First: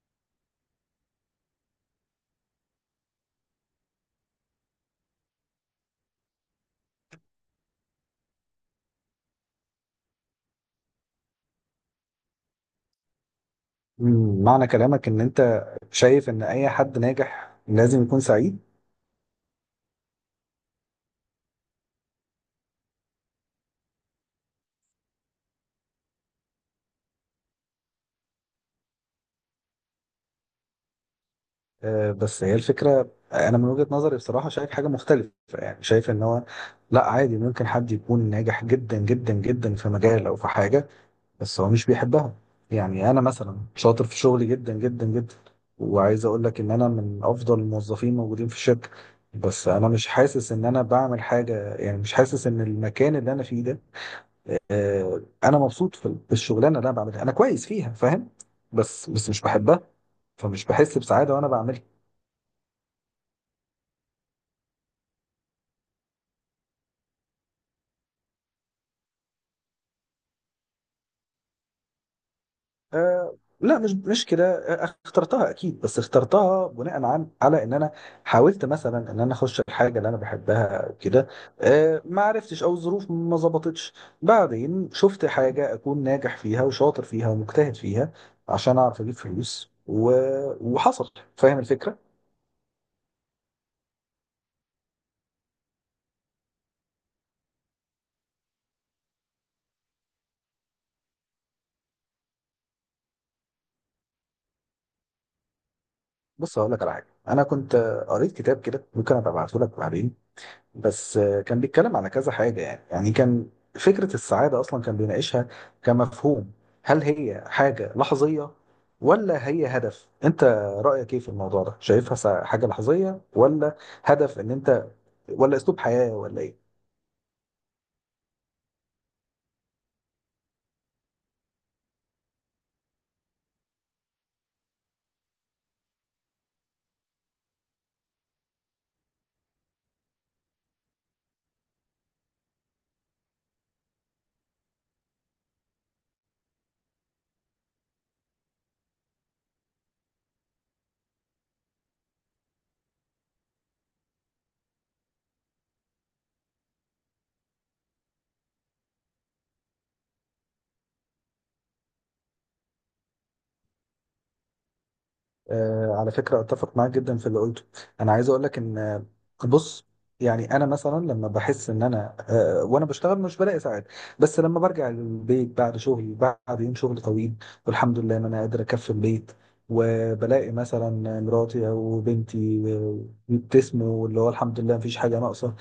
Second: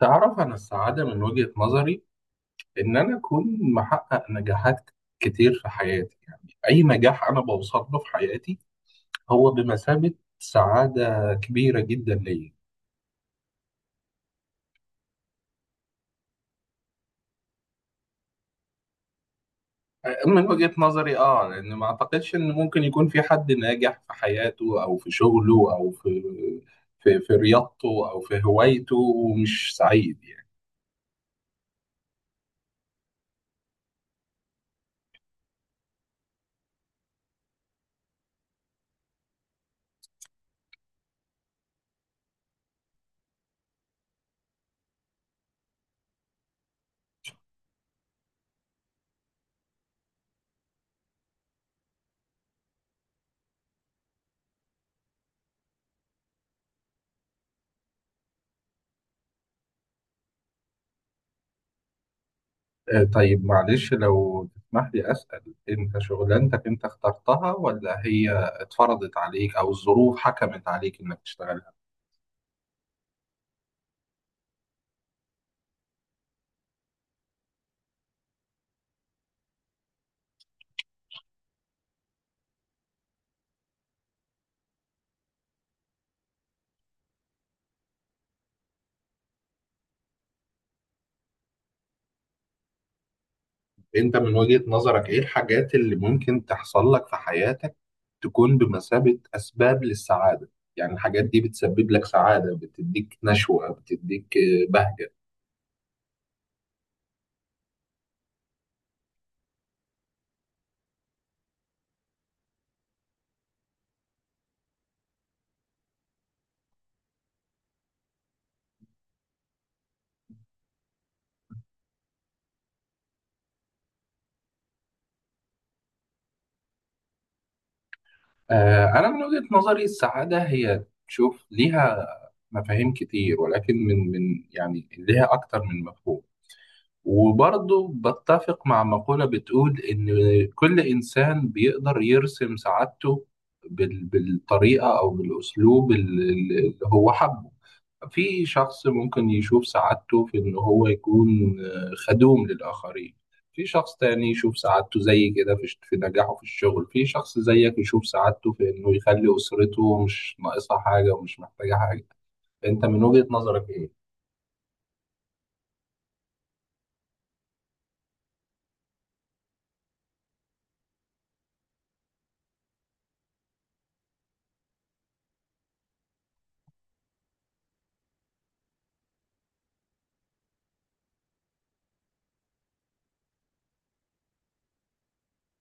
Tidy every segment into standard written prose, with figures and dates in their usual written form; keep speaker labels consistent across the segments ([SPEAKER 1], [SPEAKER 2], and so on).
[SPEAKER 1] تعرف، أنا السعادة من وجهة نظري إن أنا أكون محقق نجاحات كتير في حياتي. يعني أي نجاح أنا بوصل له في حياتي هو بمثابة سعادة كبيرة جدا ليا.
[SPEAKER 2] معنى كلامك ان انت شايف ان اي حد ناجح لازم يكون سعيد.
[SPEAKER 1] من وجهة نظري آه، لأن ما أعتقدش إن ممكن يكون في حد ناجح في حياته أو في شغله أو في رياضته أو في هوايته ومش سعيد يعني.
[SPEAKER 2] آه، بس هي الفكرة انا من وجهة نظري بصراحة شايف حاجة مختلفة، يعني شايف ان هو لا، عادي ممكن حد يكون ناجح جدا جدا جدا في مجال او في حاجة بس هو مش بيحبها. يعني انا مثلا شاطر في شغلي جدا جدا جدا، وعايز اقول لك ان انا من افضل الموظفين موجودين في الشركة، بس انا مش حاسس ان انا بعمل حاجة، يعني مش حاسس ان المكان اللي انا فيه ده، انا مبسوط في الشغلانه اللي انا بعملها، انا كويس فيها، فاهم؟ بس مش بحبها، فمش بحس بسعاده وانا بعملها.
[SPEAKER 1] آه، طيب معلش لو تسمح لي أسأل، أنت شغلانتك أنت اخترتها ولا هي اتفرضت عليك أو الظروف حكمت عليك إنك تشتغلها؟
[SPEAKER 2] أه لا، مش كده. آه، اخترتها اكيد، بس اخترتها بناء عن على ان انا حاولت مثلا ان انا اخش الحاجه اللي انا بحبها وكده، أه ما عرفتش او الظروف ما ظبطتش، بعدين شفت حاجه اكون ناجح فيها وشاطر فيها ومجتهد فيها عشان اعرف اجيب فلوس وحصل. فاهم الفكره؟
[SPEAKER 1] أنت من وجهة نظرك إيه الحاجات اللي ممكن تحصل لك في حياتك تكون بمثابة أسباب للسعادة؟ يعني الحاجات دي بتسبب لك سعادة، بتديك نشوة، بتديك بهجة.
[SPEAKER 2] بص هقول لك على حاجه، انا كنت قريت كتاب كده، ممكن ابقى ابعته لك بعدين. بس كان بيتكلم على كذا حاجه، يعني كان فكره السعاده اصلا كان بيناقشها كمفهوم، هل هي حاجه لحظيه ولا هي هدف انت، رايك ايه في الموضوع ده؟ شايفها حاجه لحظيه، ولا هدف ان انت، ولا اسلوب حياه، ولا ايه؟
[SPEAKER 1] أنا من وجهة نظري السعادة هي تشوف ليها مفاهيم كتير، ولكن من يعني ليها أكتر من مفهوم. وبرضه بتفق مع مقولة بتقول إن كل إنسان بيقدر يرسم سعادته بالطريقة أو بالأسلوب اللي هو حبه. في شخص ممكن يشوف سعادته في إن هو يكون آه، خدوم للآخرين. في شخص تاني يشوف سعادته زي كده في نجاحه في الشغل. في شخص زيك يشوف سعادته في إنه يخلي أسرته مش ناقصها حاجة ومش محتاجة حاجة. أنت من وجهة نظرك إيه؟
[SPEAKER 2] آه، على فكرة أتفق معاك جدا في اللي قلته. أنا عايز أقول لك إن، آه، بص، يعني أنا مثلا لما بحس إن أنا، آه، وأنا بشتغل مش بلاقي ساعات، بس لما برجع البيت بعد شغل، بعد يوم شغل طويل، والحمد لله إن أنا قادر أكفي البيت، وبلاقي مثلا مراتي أو بنتي، آه، بيبتسموا، اللي هو الحمد لله مفيش حاجة ناقصة،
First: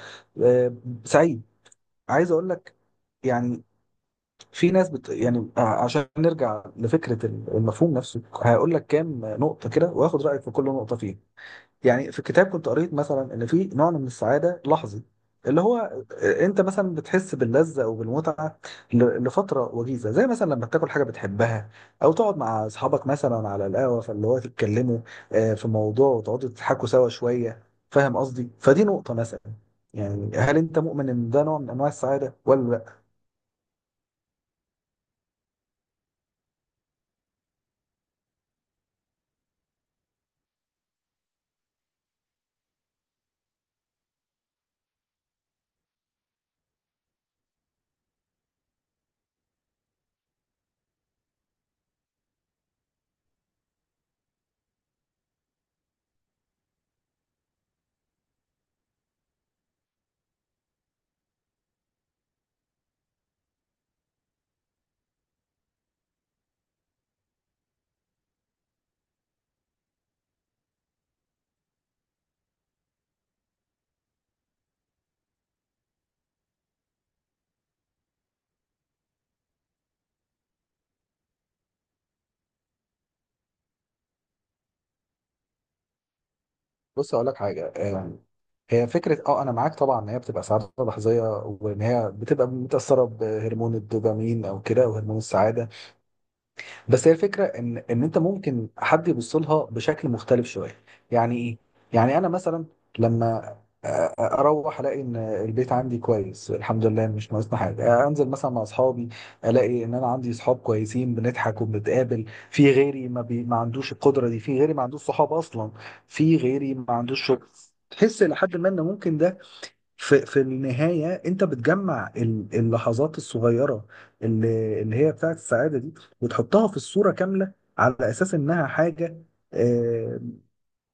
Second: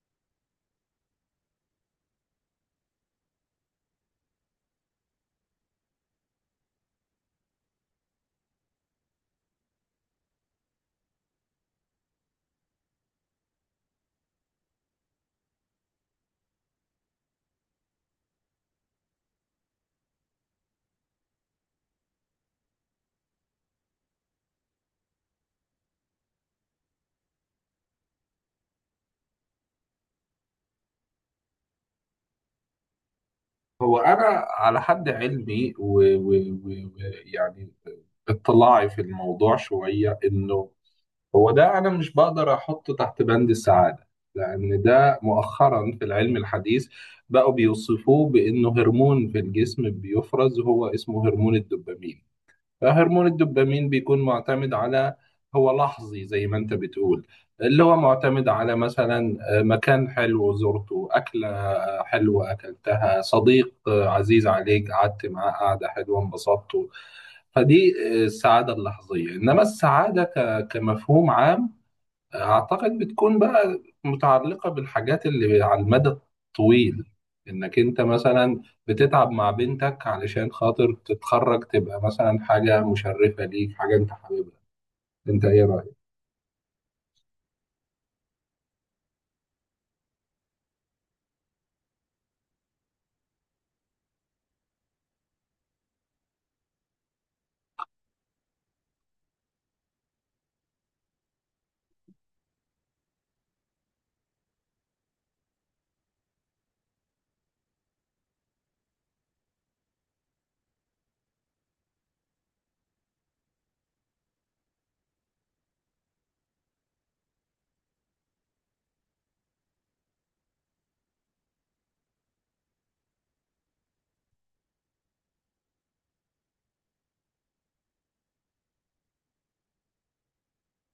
[SPEAKER 2] آه، سعيد. عايز أقول لك، يعني في ناس يعني، عشان نرجع لفكرة المفهوم نفسه، هقول لك كام نقطة كده واخد رأيك في كل نقطة فيهم. يعني في الكتاب كنت قريت مثلا ان في نوع من السعادة لحظي، اللي هو انت مثلا بتحس باللذة او بالمتعة لفترة وجيزة، زي مثلا لما تاكل حاجة بتحبها، او تقعد مع اصحابك مثلا على القهوة، فاللي هو تتكلموا، آه، في موضوع وتقعدوا تضحكوا سوا شوية. فاهم قصدي؟ فدي نقطة مثلا، يعني هل انت مؤمن ان ده نوع من انواع السعادة ولا؟
[SPEAKER 1] هو انا على حد علمي ويعني اطلاعي في الموضوع شويه، انه هو ده انا مش بقدر احطه تحت بند السعاده، لان ده مؤخرا في العلم الحديث بقوا بيوصفوه بانه هرمون في الجسم بيفرز، هو اسمه هرمون الدوبامين. هرمون الدوبامين بيكون معتمد على، هو لحظي زي ما انت بتقول، اللي هو معتمد على مثلا آه، مكان حلو زرته، أكلة حلوة أكلتها، صديق آه، عزيز عليك قعدت معاه قعدة حلوة انبسطته. فدي آه، السعادة اللحظية. إنما السعادة كمفهوم عام، أعتقد بتكون بقى متعلقة بالحاجات اللي على المدى الطويل. إنك أنت مثلا بتتعب مع بنتك علشان خاطر تتخرج، تبقى مثلا حاجة مشرفة ليك، حاجة أنت حاببها. أنت إيه رأيك؟
[SPEAKER 2] بص اقول لك حاجه، هي فكره، اه انا معاك طبعا ان هي بتبقى سعاده لحظيه وان هي بتبقى متاثره بهرمون الدوبامين او كده وهرمون السعاده، بس هي الفكره ان انت ممكن حد يبص لها بشكل مختلف شويه. يعني ايه؟ يعني انا مثلا لما أ- أ- اروح الاقي ان البيت عندي كويس الحمد لله مش ناقصنا حاجه، آه، انزل مثلا مع اصحابي الاقي ان انا عندي اصحاب كويسين بنضحك وبنتقابل، في غيري ما عندوش القدره دي، في غيري ما عندوش صحاب اصلا، في غيري ما عندوش شغل. تحس لحد ما ان ممكن ده، في النهاية أنت بتجمع اللحظات الصغيرة اللي هي بتاعت السعادة دي، وتحطها في الصورة كاملة على أساس إنها حاجة، آه،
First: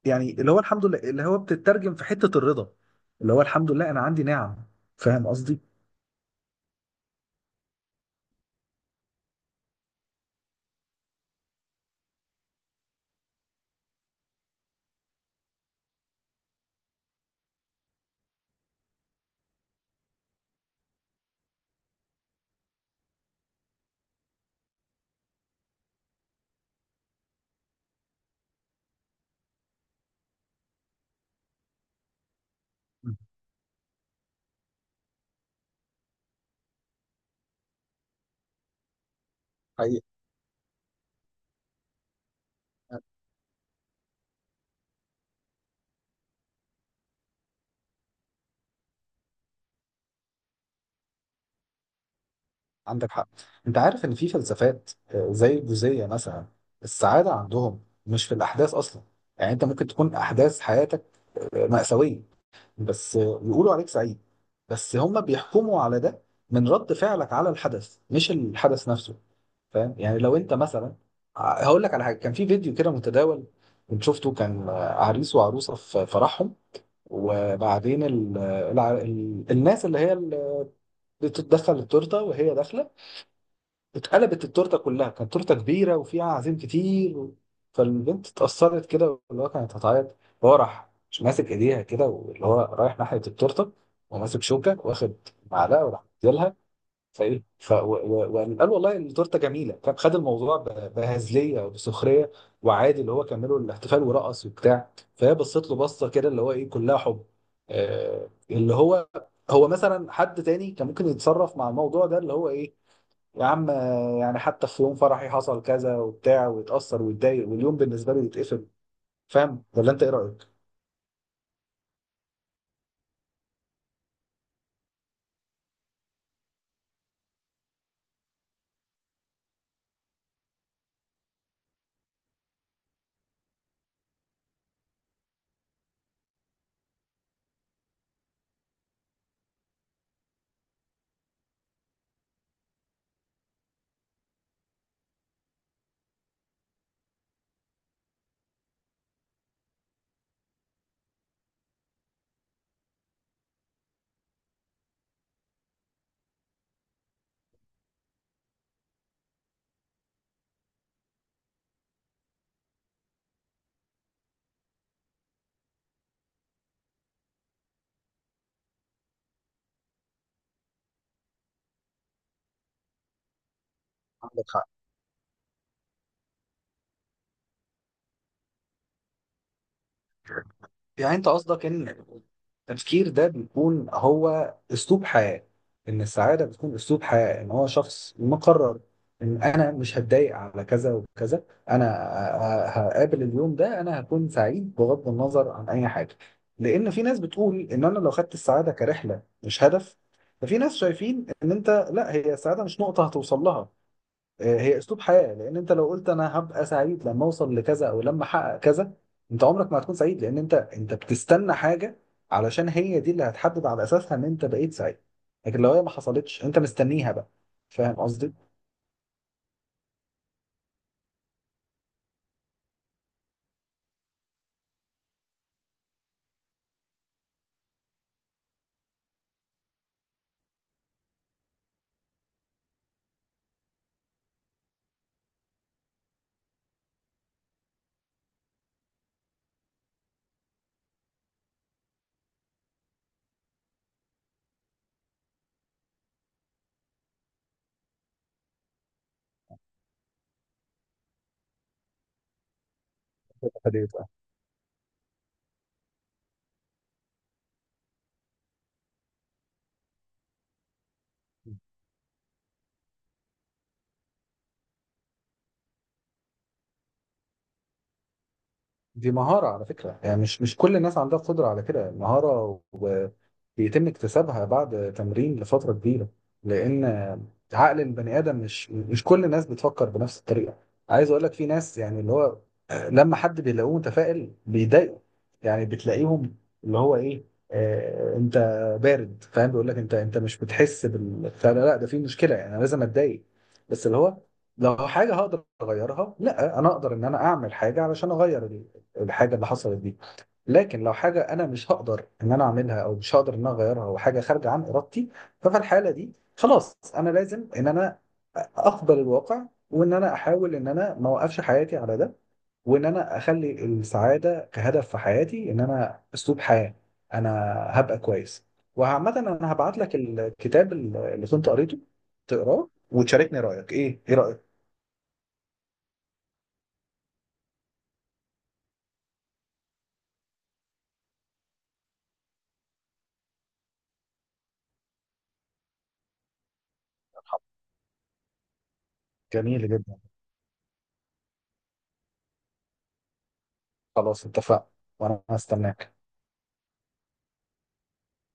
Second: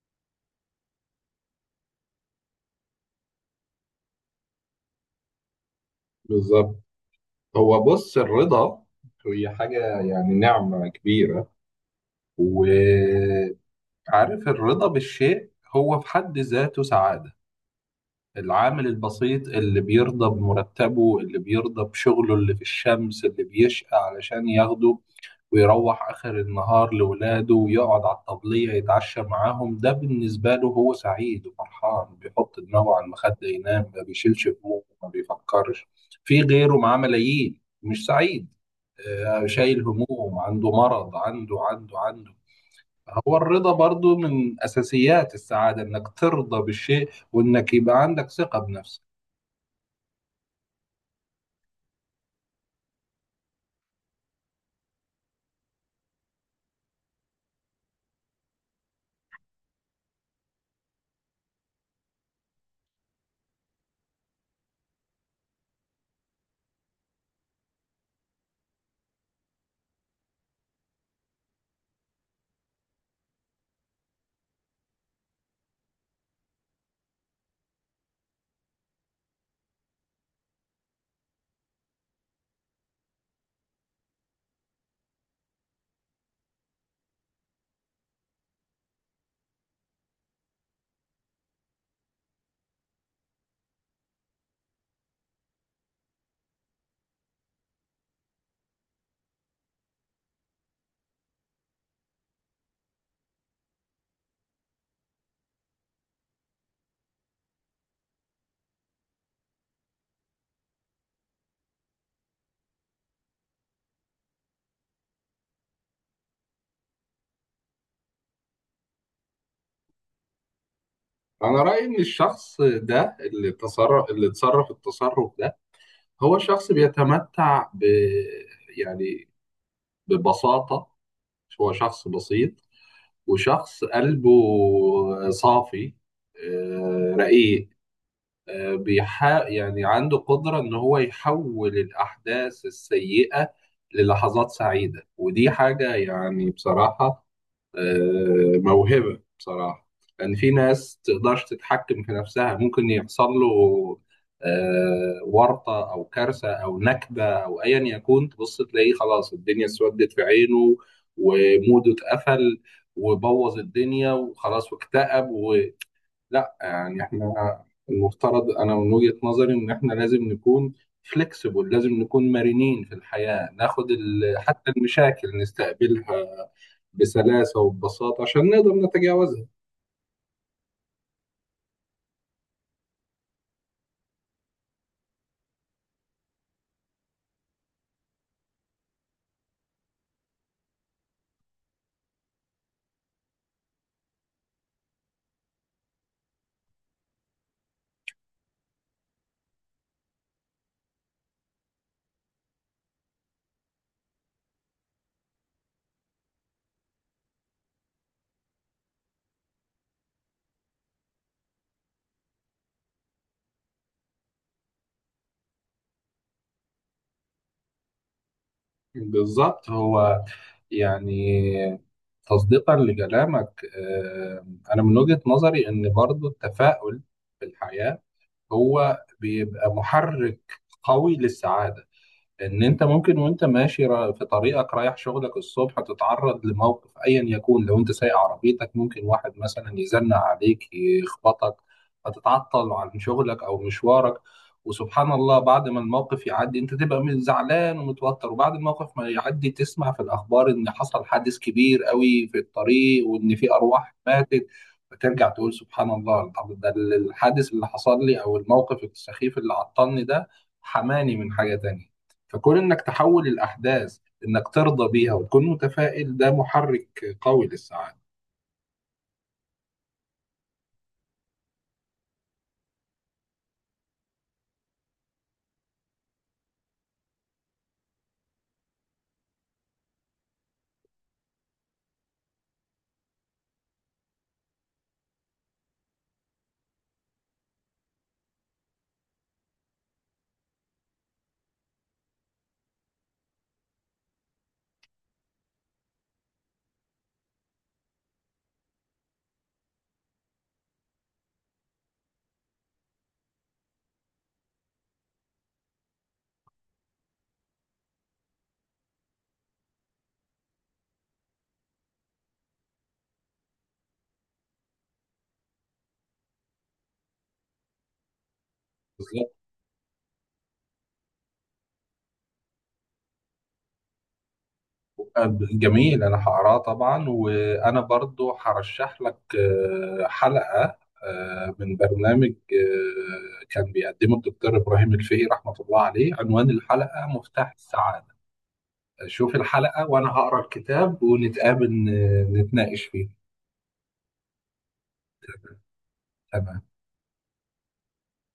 [SPEAKER 2] يعني اللي هو الحمد لله، اللي هو بتترجم في حتة الرضا، اللي هو الحمد لله أنا عندي نعم. فاهم قصدي؟
[SPEAKER 1] بالظبط. هو بص، الرضا هي حاجة يعني نعمة كبيرة، وعارف، الرضا بالشيء هو في حد ذاته سعادة. العامل البسيط اللي بيرضى بمرتبه، اللي بيرضى بشغله اللي في الشمس، اللي بيشقى علشان ياخده ويروح آخر النهار لولاده ويقعد على الطبلية يتعشى معاهم، ده بالنسبة له هو سعيد وفرحان، بيحط دماغه على المخدة ينام، ما بيشيلش همومه، ما بيفكرش في غيره معاه ملايين مش سعيد، آه، شايل
[SPEAKER 2] حقيقي.
[SPEAKER 1] هموم، عنده مرض، عنده عنده عنده. هو الرضا برضو من أساسيات السعادة، إنك ترضى بالشيء وإنك يبقى عندك ثقة بنفسك.
[SPEAKER 2] عندك حق. انت عارف ان في فلسفات، آه، زي الجوزية مثلا، السعادة عندهم مش في الاحداث اصلا. يعني انت ممكن تكون احداث حياتك، آه، مأساوية، بس يقولوا عليك سعيد، بس هم بيحكموا على ده من رد فعلك على الحدث، مش الحدث نفسه. فاهم؟ يعني لو انت مثلا، هقول لك على حاجه، كان في فيديو كده متداول كنت شفته، كان، آه، عريس وعروسه في فرحهم، وبعدين الناس اللي هي اللي بتتدخل التورته وهي داخله، اتقلبت التورته كلها، كانت تورته كبيره وفيها عزيم كتير فالبنت اتأثرت كده، اللي هو كانت هتعيط، هو راح مش ماسك ايديها كده، واللي هو رايح ناحيه التورته وماسك شوكه واخد معلقه وراح مديلها، فايه وقال قال والله التورته جميله، فاهم؟ خد الموضوع بهزليه وبسخريه، وعادي اللي هو كملوا الاحتفال ورقص وبتاع. فهي بصت له بصه كده، اللي هو ايه، كلها حب، اللي هو، هو مثلا حد تاني كان ممكن يتصرف مع الموضوع ده، اللي هو ايه، يا عم، آه، يعني حتى في يوم فرحي حصل كذا وبتاع، ويتأثر ويتضايق واليوم بالنسبة له يتقفل. فاهم، ولا انت ايه رأيك؟
[SPEAKER 1] أنا رأيي إن الشخص ده اللي تصرف اللي تصرف التصرف ده هو شخص بيتمتع ب، يعني ببساطة، هو شخص بسيط وشخص قلبه صافي، آه، رقيق، آه، يعني عنده قدرة إن هو يحول الأحداث السيئة للحظات سعيدة. ودي حاجة يعني بصراحة آه، موهبة بصراحة. لأن في ناس تقدرش تتحكم في نفسها، ممكن يحصل له آه، ورطة أو كارثة أو نكبة أو أيا يكون، تبص تلاقيه خلاص الدنيا اسودت في عينه وموده اتقفل وبوظ الدنيا وخلاص واكتئب ولا. يعني احنا المفترض، أنا من وجهة نظري إن احنا لازم نكون فليكسبل، لازم نكون مرنين في الحياة، ناخد
[SPEAKER 2] عندك حق.
[SPEAKER 1] حتى المشاكل نستقبلها بسلاسة وببساطة عشان نقدر نتجاوزها.
[SPEAKER 2] يعني انت قصدك ان التفكير ده بيكون هو اسلوب حياة، ان السعادة بتكون اسلوب حياة، ان هو شخص مقرر ان انا مش هتضايق على كذا وكذا، انا هقابل اليوم ده انا هكون سعيد بغض النظر عن اي حاجة. لان في ناس بتقول ان انا لو خدت السعادة كرحلة مش هدف، ففي ناس شايفين ان انت لا، هي السعادة مش نقطة هتوصل لها، آه، هي اسلوب حياه. لان انت لو قلت انا هبقى سعيد لما اوصل لكذا او لما احقق كذا، انت عمرك ما هتكون سعيد، لان انت بتستنى حاجه علشان هي دي اللي هتحدد على اساسها ان انت بقيت سعيد، لكن لو هي ما حصلتش انت مستنيها بقى. فاهم قصدي؟
[SPEAKER 1] بالظبط. هو يعني تصديقا لكلامك آه، أنا من وجهة نظري إن برضو التفاؤل في الحياة هو بيبقى محرك قوي للسعادة. ان انت ممكن وانت ماشي في طريقك رايح شغلك الصبح تتعرض لموقف ايا يكون، لو انت سايق عربيتك ممكن واحد مثلا يزنق عليك يخبطك فتتعطل عن شغلك او مشوارك. وسبحان الله بعد ما الموقف يعدي انت تبقى زعلان ومتوتر، وبعد الموقف ما يعدي تسمع في الاخبار ان حصل حادث كبير قوي في الطريق وان في ارواح ماتت، فترجع تقول سبحان الله، طب ده الحادث اللي حصل لي او الموقف السخيف اللي عطلني ده حماني من حاجة تانية. فكون انك تحول الاحداث، انك ترضى بيها وتكون متفائل، ده محرك قوي للسعاده.
[SPEAKER 2] دي مهارة على فكرة، يعني مش كل الناس عندها قدرة على كده، المهارة وبيتم اكتسابها بعد تمرين لفترة كبيرة، لأن عقل البني آدم، مش كل الناس بتفكر بنفس الطريقة. عايز أقول لك في ناس، يعني اللي هو لما حد بيلاقوه متفائل بيضايقه، يعني بتلاقيهم، اللي هو إيه، آه أنت بارد، فاهم؟ بيقول لك أنت مش بتحس بال، لا، ده في مشكلة، يعني أنا لازم أتضايق. بس اللي هو لو حاجة هقدر أغيرها، لا، أنا أقدر إن أنا أعمل حاجة علشان أغير دي الحاجه اللي حصلت دي، لكن لو حاجه انا مش هقدر ان انا اعملها او مش هقدر ان انا اغيرها او حاجه خارجه عن ارادتي، ففي الحاله دي خلاص انا لازم ان انا اقبل الواقع، وان انا احاول ان انا ما اوقفش حياتي على ده، وان انا اخلي السعاده كهدف في حياتي، ان انا اسلوب حياه، انا هبقى كويس. وعامة
[SPEAKER 1] بالظبط.
[SPEAKER 2] انا هبعت لك الكتاب اللي كنت قريته تقراه وتشاركني رايك، ايه رايك؟
[SPEAKER 1] آه، جميل، انا هقراه طبعا، وانا برضو هرشح لك آه، حلقه آه، من برنامج آه، كان بيقدمه الدكتور ابراهيم الفقي رحمه الله عليه، عنوان الحلقه مفتاح السعاده. شوف
[SPEAKER 2] جميل
[SPEAKER 1] الحلقه
[SPEAKER 2] جدا،
[SPEAKER 1] وانا هقرا الكتاب ونتقابل آه، نتناقش فيه.
[SPEAKER 2] خلاص اتفقنا، وانا هستناك.
[SPEAKER 1] تمام.